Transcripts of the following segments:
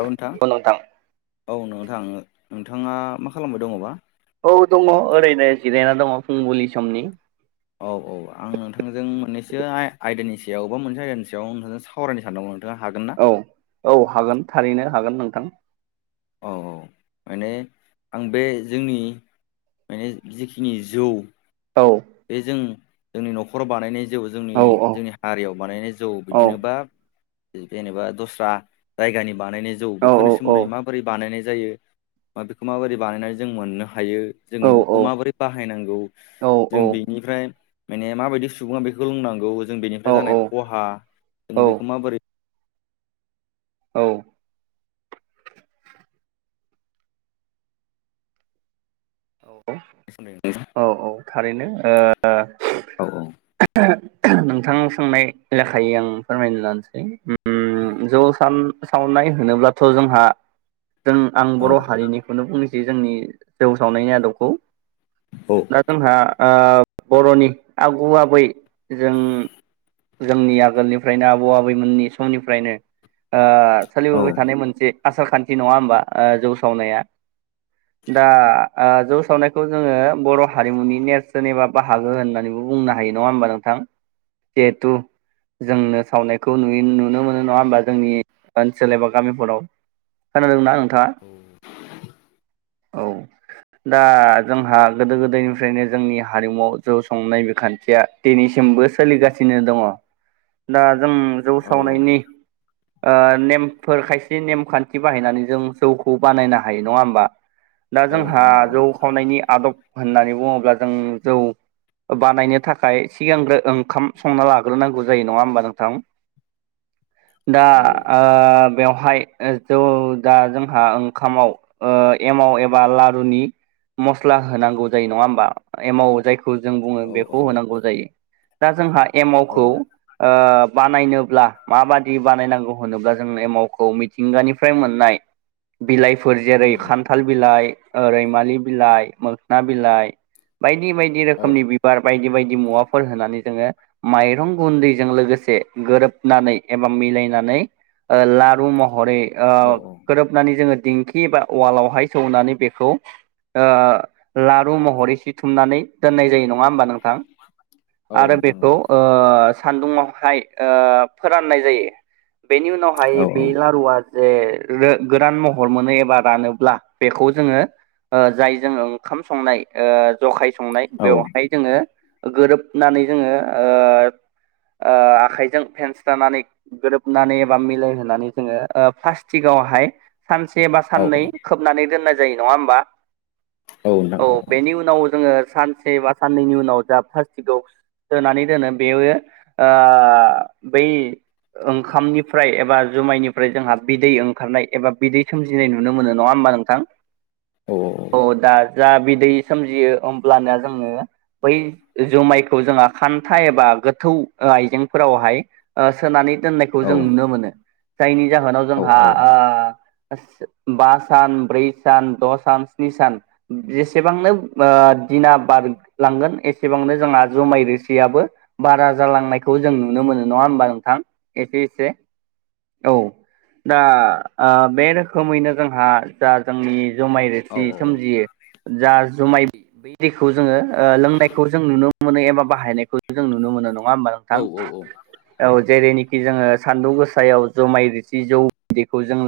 हेल' नोंथां औ नोंथां नोंथाङा मा खालामबाय दङबा? औ दङ ओरैनो जिरायना दङ फुंबिलि समनि। औ औ आं नोंथांजों मोननैसो आयदानि सायाव बबा मोनसे आयदानि सायाव नोंथांजों सावरायनो सानदोंमोन। नोंथाङा हागोन ना औ औ हागोन थारैनो हागोन नोंथां। औ औ माने आं बे जोंनि माने जिखिनि जौ औ बे जों जोंनि न'खराव बानायनाय जौ जोंनि औ औ जोंनि हारियाव बानायनाय जौ औ बिदिनो बा जेनेबा दस्रा जायगानि बानायनाय जौ औ बेफोरनि औ सोमोनदै माबोरै बानायनाय जायो मा बेखौ माबोरै बानायनानै जों मोननो। हायो जों औ मैगंखौ औ माबोरै बाहायनांगौ औ जों बेनिफ्राय माने माबायदि सुबुङा बेखौ लोंनांगौ जों बेनिफ्राय जानाय खहा जों बेखौ माबोरै औ। औ औ औ थारैनो औ औ नोंथां सोंनाय लेखायै आं फोरमायनो लानोसै जौ सावनाय होनोब्लाथ' जोंहा जों आं औ बर' हारिनिखौनो बुंनोसै जोंनि जौ सावनायनि आदबखौ औ दा जोंहा बर'नि आगु आबै जों जोंनि आगोलनिफ्रायनो आबौ आबैमोननि समनिफ्रायनो ओ औ सोलिबोबाय थानाय मोनसे आसार खान्थि नङा होमबा जौ सावनाया दा जौ सावनायखौ जोंङो बर' हारिमुनि नेरसोन एबा बाहागो होननानैबो बुंनो हायो नंङा होमबा नोंथाङा? जेहेथु जोंनो सावनायखौ नु नुनो मोनो नंङा होमबा जोंनि ओनसोल एबा गामिफोराव खोनादोंनाा नोंथांङा औ दा जोंहा गोदो गोदायनिफ्रायनो जोंनि हारिमुआव जौ संनाय बे खान्थिया दिनैसिम सोलिगासिनो दंङो दा जों जौ औ सावनायनि नेमफोर खायसे नेमखान्थि बाहायनानै जों जौखौ बानायनो हायो नंङा होमबा दा औ जोंहा नोंथां जौ औ खावनायनि आदब होननानै बुङोब्ला जों जौ बानायनो थाखाय सिगांग्रो ओंखाम संना लाग्रोनांगौ जायो नंङा होमबा नोंथां दा औ आ बेहाय जोंहा ओंखाम आव एमाव एबा ला नि मसला होनांगौ जायो नङा होनबा जायखौ खौ जों बुंङो औ बेखौ औ होनांगौ जायो दा जोंहा औ एमावखौ बानायनोब्ला माबादि बानायनांगौ होनोब्ला जों एमावखौ मि मिथिंगानिफ्राय मोननाय बिलाइफोर जेरै खान्थाल बिलाइ ओ रैमालि बिलाइ मोखोन बिलाइ बायदि बायदि बायदि औ रोखोमनि बिबार बायदि बायदि मुवाफोर होनानै जोङो माइरं गुन्दैजों लोगोसे गोरोबनानै एबा मिलायनानै लारु महर हरै औ गोरोबनानै दिखि एबा उवाल सनानै खौ लारु महरैसे थुमनानै दोननाय जायो नङा होमबा नोंथां औ आरो नोंथां बेखौ औ सान्दुङावहाय फोराननाय जायो बेनि औ नोंथां उनावहाय औ औ बे ओइ लारुआ जे गोदान महर मोनो एबा रानोब्ला बेखौ जोङो जाय जों ओंखाम संनाय जखाय संनाय औ औ नोंथां बेवहाय जोङो गोरोबनानै जोङो ओ आखाइजों फेनस्रनानै गोरोबनानै एबा मिलायहोनानै जोङो प्लास्टिकआव ह सानसे बा साननै औ खोबनानै दोननाय जायो नङा होमबा औ नंगौ बेनि उनाव जोङो सानसे बा साननैनि उनाव जा पार्स्टिकआव होनानै दोनो बेयो बै ओंखामनिफ्राय एबा जुमायनिफ्राय जोंहा बिदै ओंखारनाय एबा बिदै सोमजिनाय नुनो मोनो नङा औ नोंथां दा बिदै सोमजियो होमब्लाना जोङो बै जुमायखौ जोंहा खान्था एबा गोथौ आइजेंफोरावहाय सोनानै दोननायखौ जों औ नुनो मोनो जायनि जाहोनाव औ जोंहा नोंथां बा सान ब्रै सान द' सान स्नि सान जेसेबांनो दिना बारलांगोन एसेबांनो जोंहा जुमाय रोसिआबो बारा जालांनायखौ जों नुनो मोनो नङा होमबा नोंथां एसे एसे औ दा ओ बे रोखोमैनो जोंहा जा जोंनि जुमाय रोसि औ सोमजियो जा जुमाय बै दैखौ जोङो ओ लोंनायखौ जों नुनो मोनो एबा बाहायनायखौ जों नुनो मोनो नङा होमबा नोंथां औ औ जेरैनिखि खि जोङो सान्दुं गोसायाव जुमाय रोसि जौ बिदैखौ जों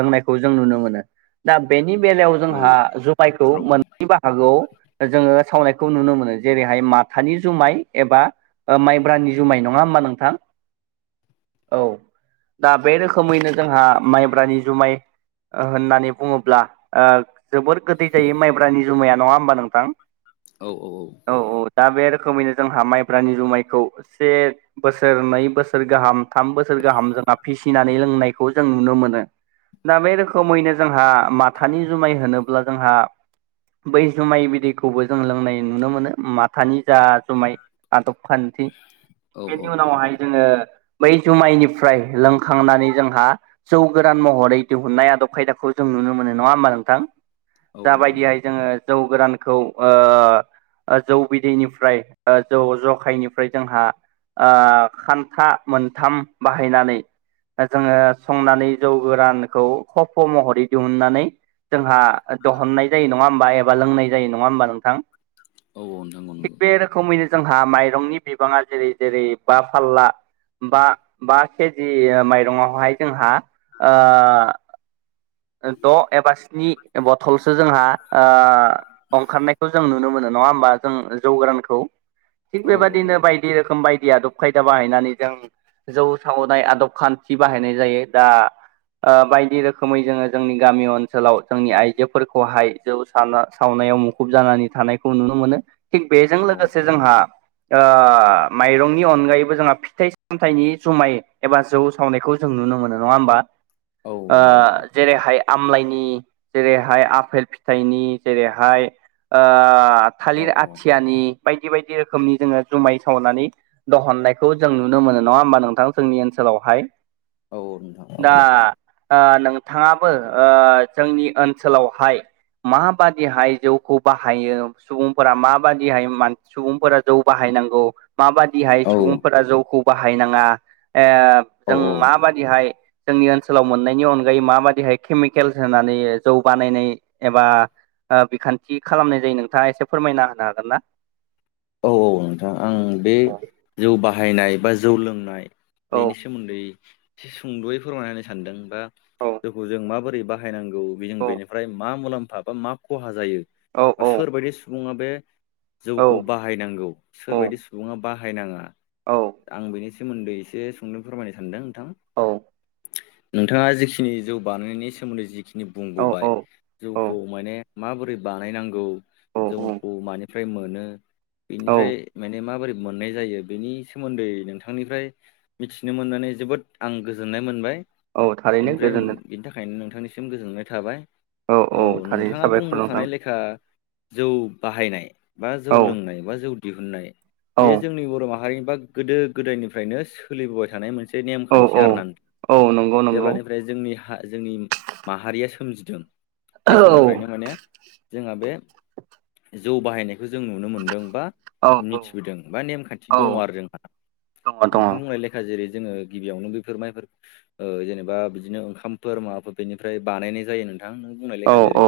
लोंनायखौ जों नुनो मोनो दा बेनि बेलायाव जोंहा जुमायखौ मोननै बाहागोआव जोङो सावनायखौ नुनो मोनो जेरैहाय माथानि जुमाय एबा माइब्रानि जुमाय नङा होमबा नोंथां औ दा बे रोखोमैनो जोंहा माइब्रानि जुमाय होननानै बुङोब्ला ओ जोबोर गोदै जायो माइब्रानि जुमाया नङा होमबा नोंथां औ औ दा बे रोखोमैनो जोंहा माइब्रानि जुमायखौ से बोसोर नै बोसोर गाहाम थाम बोसोर गाहाम फिसिनानै लोंनायखौ जों नुनो मोनो दा बे रोखोमैनो जोंहा माथानि जुमाय होनोब्ला जोंहा बै जुमाय बिदैखौबो जों लोंनाय नुनो मोनो माथानि जा जुमाय आदब खान्थि बेनि उनावहाय जोङो बै जुमायनिफ्राय लोंखांनानै जोंहा जौ गोरान महरै दिहुननाय आदब खायदाखौ जों नुनो मोनो नङा होमबा नोंथां जा बादिहाय जोङो जौ गोरानखौ ओ जौ बिदैनिफ्राय जौ जखायनिफ्राय जोंहा ओ खान्था मोनथाम बाहायनानै जोङो संनानै जौ गोरानखौ खफ' महरै दिहुननानै जोंहा दहननाय जायो नङा होमबा एबा लोंनाय जायो नङा होमबा नोंथां? औ औ नोंथां औ थिग नंगौ। बे रोखोमैनो जोंहा माइरंनि बिबाङा जेरै जेरै बा फारला बा बा केजि माइरंआवहाय जोंहा ओ द' एबा स्नि बथलसो जोंहा ओ ओखारनायखौ जों नुनो मोनो नङा होमबा जों जौ गोरानखौ थिग बेबायदिनो बायदि रोखोम बाय आदब खायदा बाहायनानै जों जौ सावनाय आदब खान्थि बाहायनाय जायो दा ओ बायदि रोखोमै जोङो जोंनि गामियाव ओनसोलाव जोंनि आइजोफोरखौहाय जौ साव सावनायाव मुखुब जानानै थानायखौ नुनो मोनो। थिग बेजों लोगोसे जोंहा ओ माइरंनि अनगायैबो जोंहा फिथाइ सामथाइनि जुमाय एबा जौ सावनायखौ जों नु ओ नुनो मोनो नङा होमबा नोंथां जेरैहाय आमलाइ नि जेरैहाय आफेल फिथाइनि जेरैहाय ओ औ थालिर औ औ आथियानि। बायदि बायदि रोखोमनि जोङो जुमाय सावनानै दहननायखौ जों नुनो मोनो नङा होमबा नोंथां जोंनि ओनसोल आवहाय औ नोंथां औ औ ओ नोंथाङाबो ओ जोंनि ओनसोलावहाय माबादिहाय जौखौ बाहायो सुबुंफोरा माबादिहाय सुबुंफोरा जौ बाहायो नांगौ माबादिहाय औ सुबुंफोरा जौखौ बाहायनाङा ओ औ जों माबादिहाय जोंनि ओनसोलाव मोननायनि अनगायै माबादिहाय केमिकेल होनानै जौ बानायनाय एबा ओ बिखान्थि खालामनाय जायो नोंथाङा एसे फोरमायना होनो हागोन ना? [inaudible] औ औ नोंथां आं बे जौ बाहायनाय बा जौ लोंनाय औ बेनि सोमोन्दै एसे सुंद'यै फोरमायना होनो सानदों बा औ जोंखौ जों माबोरै बाहायनांगौ औ मा मुलामा बा मा खहा जायो औ आरो सोर बायदि सुबुंङा बे औ जौखौ बाहायनांगौ औ सोरबायदि सुबुङा बाहायनाङा औ आं बेनि सोमोन्दै एसे सोंदों फोरमायनो सानदों नोंथां। औ नोंथाङा जिखिनि जौ बानायनायनि सोमोन्दै जिखिनि औ बुंबोबाय जौखौ माने माबोरै बानायनांगौ औ औ जोंखौ मानिफ्राय मोनो औ बेनिफ्राय माने माबोरै मोननाय जायो बेनि सोमोन्दै नोंथांनिफ्राय मिथिनो मोननानै जोबोद आं गोजोननाय मोनबाय। औ थारैनो बेनिफ्राय नों गोजोनथों। बेनि थाखायनो नोंथांनिसिम गोजोननाय थाबाय। औ थारैनो नोंथांङा साबायखर नोंथां बुंबोखानाय लेखा जौ बाहायनाय बा औ जौ लोंनाय बा जौ दिहुननाय औ बे जोंनि बर' माहारिनि बा गोदो गोदायनिफ्रायनो सोलिबोबाय थानाय मोनसे एसे औ नेमखान्थि औ आरोना औ नंगौ नंगौ जेब्लानिफ्राय जोंनि हा जोंनि माहारिया सोमजिदों बे औ समनिफ्रायनो माने जोंहा बे जौ बाहायनायखौ जों नुनो मोनदों। औ मिथि औ बा नेमान्थि औ दंङ आरो जोंहा दङ दङ नोंथां बुंनाय लेखा जेरै जोङो गिबियावनो बेफोर माइफोर ओ जेनेबा बिदिनो ओंखामफोर माबाफोर बेनिफ्राय बानायनाय जायो। नोंथां नों बुंनाय औ लेखा जेरै औ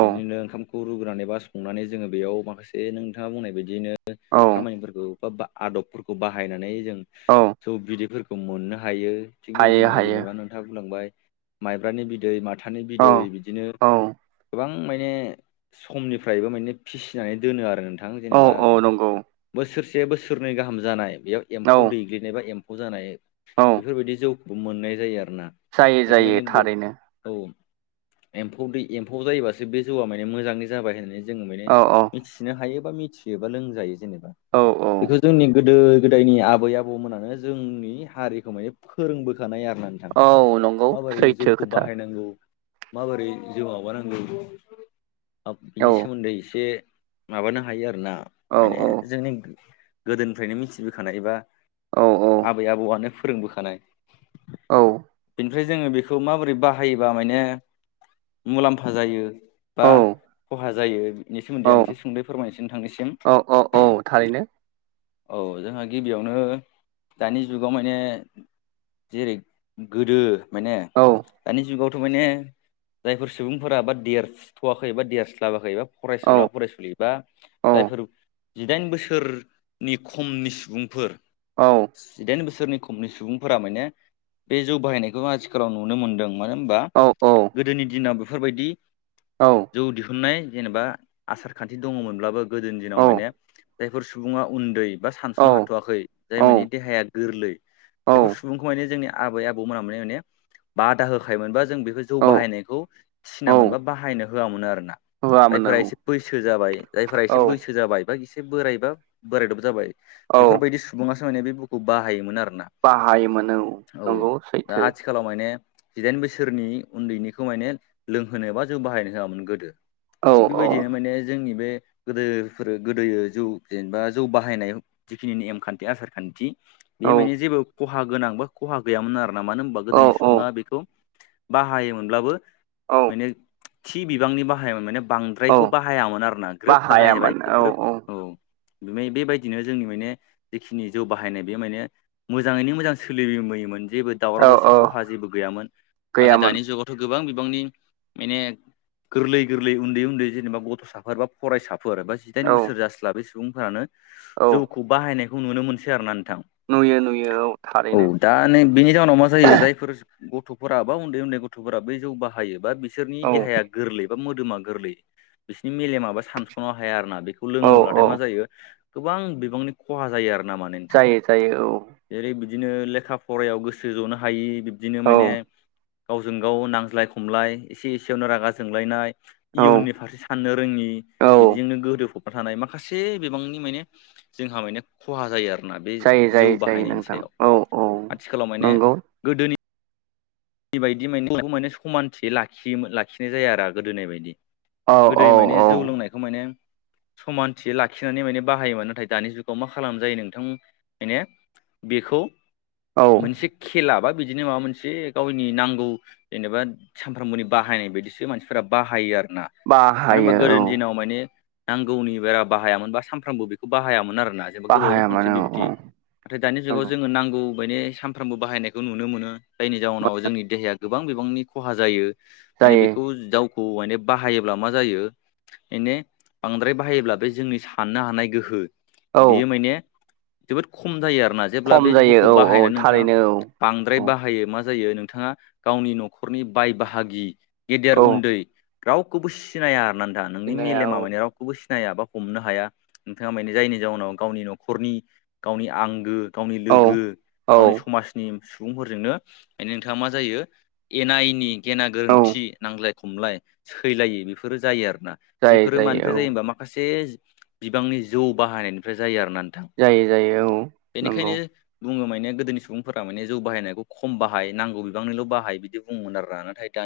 औ ओंखाम खौ रुग्रोनानै बा संनानै जोंङो बेयाव माखासे नोंथांङा बुंनाय बायदियानो औ खामानिफोरखौ बा आदबफोरखौ बाहायनानै जों औ जौ बिदैफोरखौ मोननो हायो थिग हायो बेबायदिनो हायो जेनेबा नोंथांङा बुंलांबाय माइब्रानि बिदै माथा माथानै औ बिदै बिदिनो औ गोबां गोबां माने समनिफ्रायबो माने फिसिनानै दोनो आरो। औ जेनेबा औ नंगौ बोसोरसे बोसोरनै गाहाम जानाय बेयाव औ एम्फौ दैग्लिनाय एबा एमफौ खौ जानाय औ बेफोरबायदि जौखौबो मोननाय जायो आरो जायो जायो थारैनो। औ एम्फौ दै एम्फौ जायोबासो बे जौआ माने मोजाङै जाबाय होननानै। जों माने औ औ मिथिनो हायो बा मिथियोबा लोंजायो जेनेबा औ औ बेखौ जोंनि गोदो गोदायनि आबै आबौमोनानो जोंनि हारिखौ माने फोरोंबोखानाय आरो। औ नंगौ सैथो खोथा। बाहायनांगौ माबोरै जिउ माबानांगौ औ बिनि सोमोन्दै एसे माबानांगौ। हायो आरोना औ माने जोंनि गोदोनिफ्रायनो मिथिबोखानायबा। औ आबै आबौआनो फोरोंबोखानाय औ। ओमफ्राय जोंङो बेखौ माबोरै बाहायोबा माने मुलाम्फा जायो। बा औ खहा जायो बिनि सोमोन्दै आं एसे सुंद औ औ औ थारैनो। औ जोंहा गिबियावनो दानि जुगाव माने जेरै गोदो माने औ दानि जुगावथ' थारमाने जायफोर सुबुंफोरा बा देरसथ'वाखै एबा देरस्लाबाखै एबा। औ फरायसुला फरायसुलि। बा औ जायफोर जिदाइन बोसोरनि खमनि सुबुंफोर। औ औ जिदाइन बोसोर सोरनि खमनि सुबुंफोरा माने बे जौ बाहायनायखौ आथिखालाव नुनो मोन्दों। मानो होनबा औ गोदोनि दिनाव बेफोरबायदि औ जौ दिहुननाय जेनेबा आसार खान्थि दङमोनब्लाबो गोदोनि दिनाव औ माने जायफोर सुबुंङा उन्दै। बा सानस'नो हाथ'वाखै जाय औ मानि देहाया गोरलै औ बेफोर सुबुंखौ माने जोंनि। आबै आबौमोना मोन माने बादा होखायमोनबा। जौ बाहायनायखौ औ बाहायहो होयामोन आरोना होआमोन जायफोरा‌ बैसो जाबाय जायफोरा औ एसे बैसो जाबाय बा एसे बोरायबा बोरायदब जाबाय औ बेफोरबायदि सुबुङासो। माने बे बुकखौ बाहायोमोन आरोना बाहायोमोन औ नंगौ दा सैथो आथिखालाव माने। जिदाइन बोसोरनि उनदैनिखौ माने लोंहोनो बा जौ बाहायनो होयामोन गोदो औ थिग औ बेबायदिनो माने। जोंनि बे गोदोफोर गोदो जौ जेनेबा जौ बाहायनाय जिखिनि नेमखानथि आसार खान्थि औ बे मानि जेबो खहा गोनां बा खहा गैयामोन आरो ना मानो होनबा औ गोदोनि औ सुबुङा बेखौ‌। बाहायोमोनब्लाबो औ माने थि बिबांनि बाहायोमोन माने औ बांद्रायखौ बाहाय। हायामोन आरोना ग्रोब बाहाय जाबाय बाहायामोन औ ग्रोब औ। बेबायदिनो जोंनि माने जिखिनि जौ बाहायनाय बे माने मोजाङैनो मोजां सोलिबोयोमोन। जेबो दावराव औ दावसि औ खहा जेबो गैयामोन नाथाय गैयामोन दानि जुगावथ' गोबां। गोबांनि माने गोरलै गोरलै उनदै उनदै जेनेबा गथ'साफोर एबा फरायसाफोर। बा जिदाइन औ बोसोर जास्लाबै सुबुंफोरानो औ जौखौ बाहायनायखौ नुनो मोनसै आरोना। नुयो नुयो औ औ थारैनो दा नै बेनि जाउनाव मा जायो जायफोर। गथ'फोरा बा उनदै उनदै गथ'फोरा बै जौ बाहायोबा बिसोरनि औ देहाया गोरलै बा मो मोदोमा गोरलै बिसोरनि मेलेमाबा सानस'नो हाया आरो ना बेखौ औ लोङोब्लाथाय औ मा जायो। गोबां बिबांनि खहा जायो आरो। जायो जायो औ। बिदिनो लेखा फरायायाव गोसो जनो हायि बिबदिनो औ माने गावजों गाव नांज्लाय खमलाय एसे एसेयावनो रागा जोंलायनाय औ इयुननि फारसे। साननो रोङि औ बिदिजोंनो गोदोफब थानाय माखासे बिबांनि माने जोंहा माने खहा जायो आरो। बे जायो जौ जायो जायो बाहायनायनि नोंथां सायाव औ औ आथिखालाव माने नंगौ गोदोनि। बिबायदि माने बेखौ माने समानथि लाखि लाखिनाय जाया आरो गोदोनाय बायदि। औ गोदो औ माने जौ औ लोंनायखौ माने। समानथि लाखिनानै माने बाहायोमोन नाथाय दानि जुगाव मा खालामनाय जायो नोंथां माने। बेखौ औ मोनसे खेला बा बिदिनो माबा मोनसे। गावनि नांगौ जेनेबा सानफ्रोमबोनि बाहायनाय बायदिसो मानसिफोरा बाहायो आरो। मानो होनबा बाहायो औ गोदोनि दिनाव मानि। नांगौनि बारा बाहायामोनबा सानफ्रामबो बेखौ बाहायामोन आरो। जेनेबा गोबावजों बाहाया खनसे मानो औ बिबादि नाथाय दानि जुाव नंगौ जोङो नांगौ। माने सानफ्रामबो बाहायनायखौ नुनो मोनो जायनि। जाउनाव जोंनि देहाया गोबां बिबांनि खहा जायो माने जायो बेखौ जौखौ माने बाहायोब्ला मा जायो‌। बेनो बांद्राय बाहायोब्ला बे जोंनि साननो हानाय गोहो। औ बेयो माने जोबोद खम जायो आरो। जेब्ला खम बे जायो जखौ औ औ बाहायनानै नोंथाङा थारैनो बांद्राय औ बाहायो म जायो नोंथाङा गावनि न'खरनि बाय बाहागि गेदेर औ उन्दै रावखौबो सिनाया आरोना नोंनि जोंनाया मेलेमा औ मानि रावखौबो सिनाय। सिनाया बा हमनो हाया नोंथाङा माने जायनि जाउनाव गावनि न'खरनि गावनि आंगो। गावनि औ लोगो औ गावनि समाजनि सुबुंफोरजोंनो। माने नोंथाङा मा जायो एना एनि गेना औ गोरोनथि नांज्लाय खमलाय सैलायो बेफोरो जायो आरो। जायो बेफोरो मानिफ्राय औ जायो हबा माखासे बिबांनि जौ बाहायनायनिफ्राय जायो आरो। आरोना नोंथां जायो जायो औ निखायनो नंगौ बुङो। माने गोदोनि सुबुंफोरा माने जौ बाहायनायखौ खम बाहाय नांगौ बिबांनिल' बाहाय बिदि बुङोमोन आरो नाथाय दानि।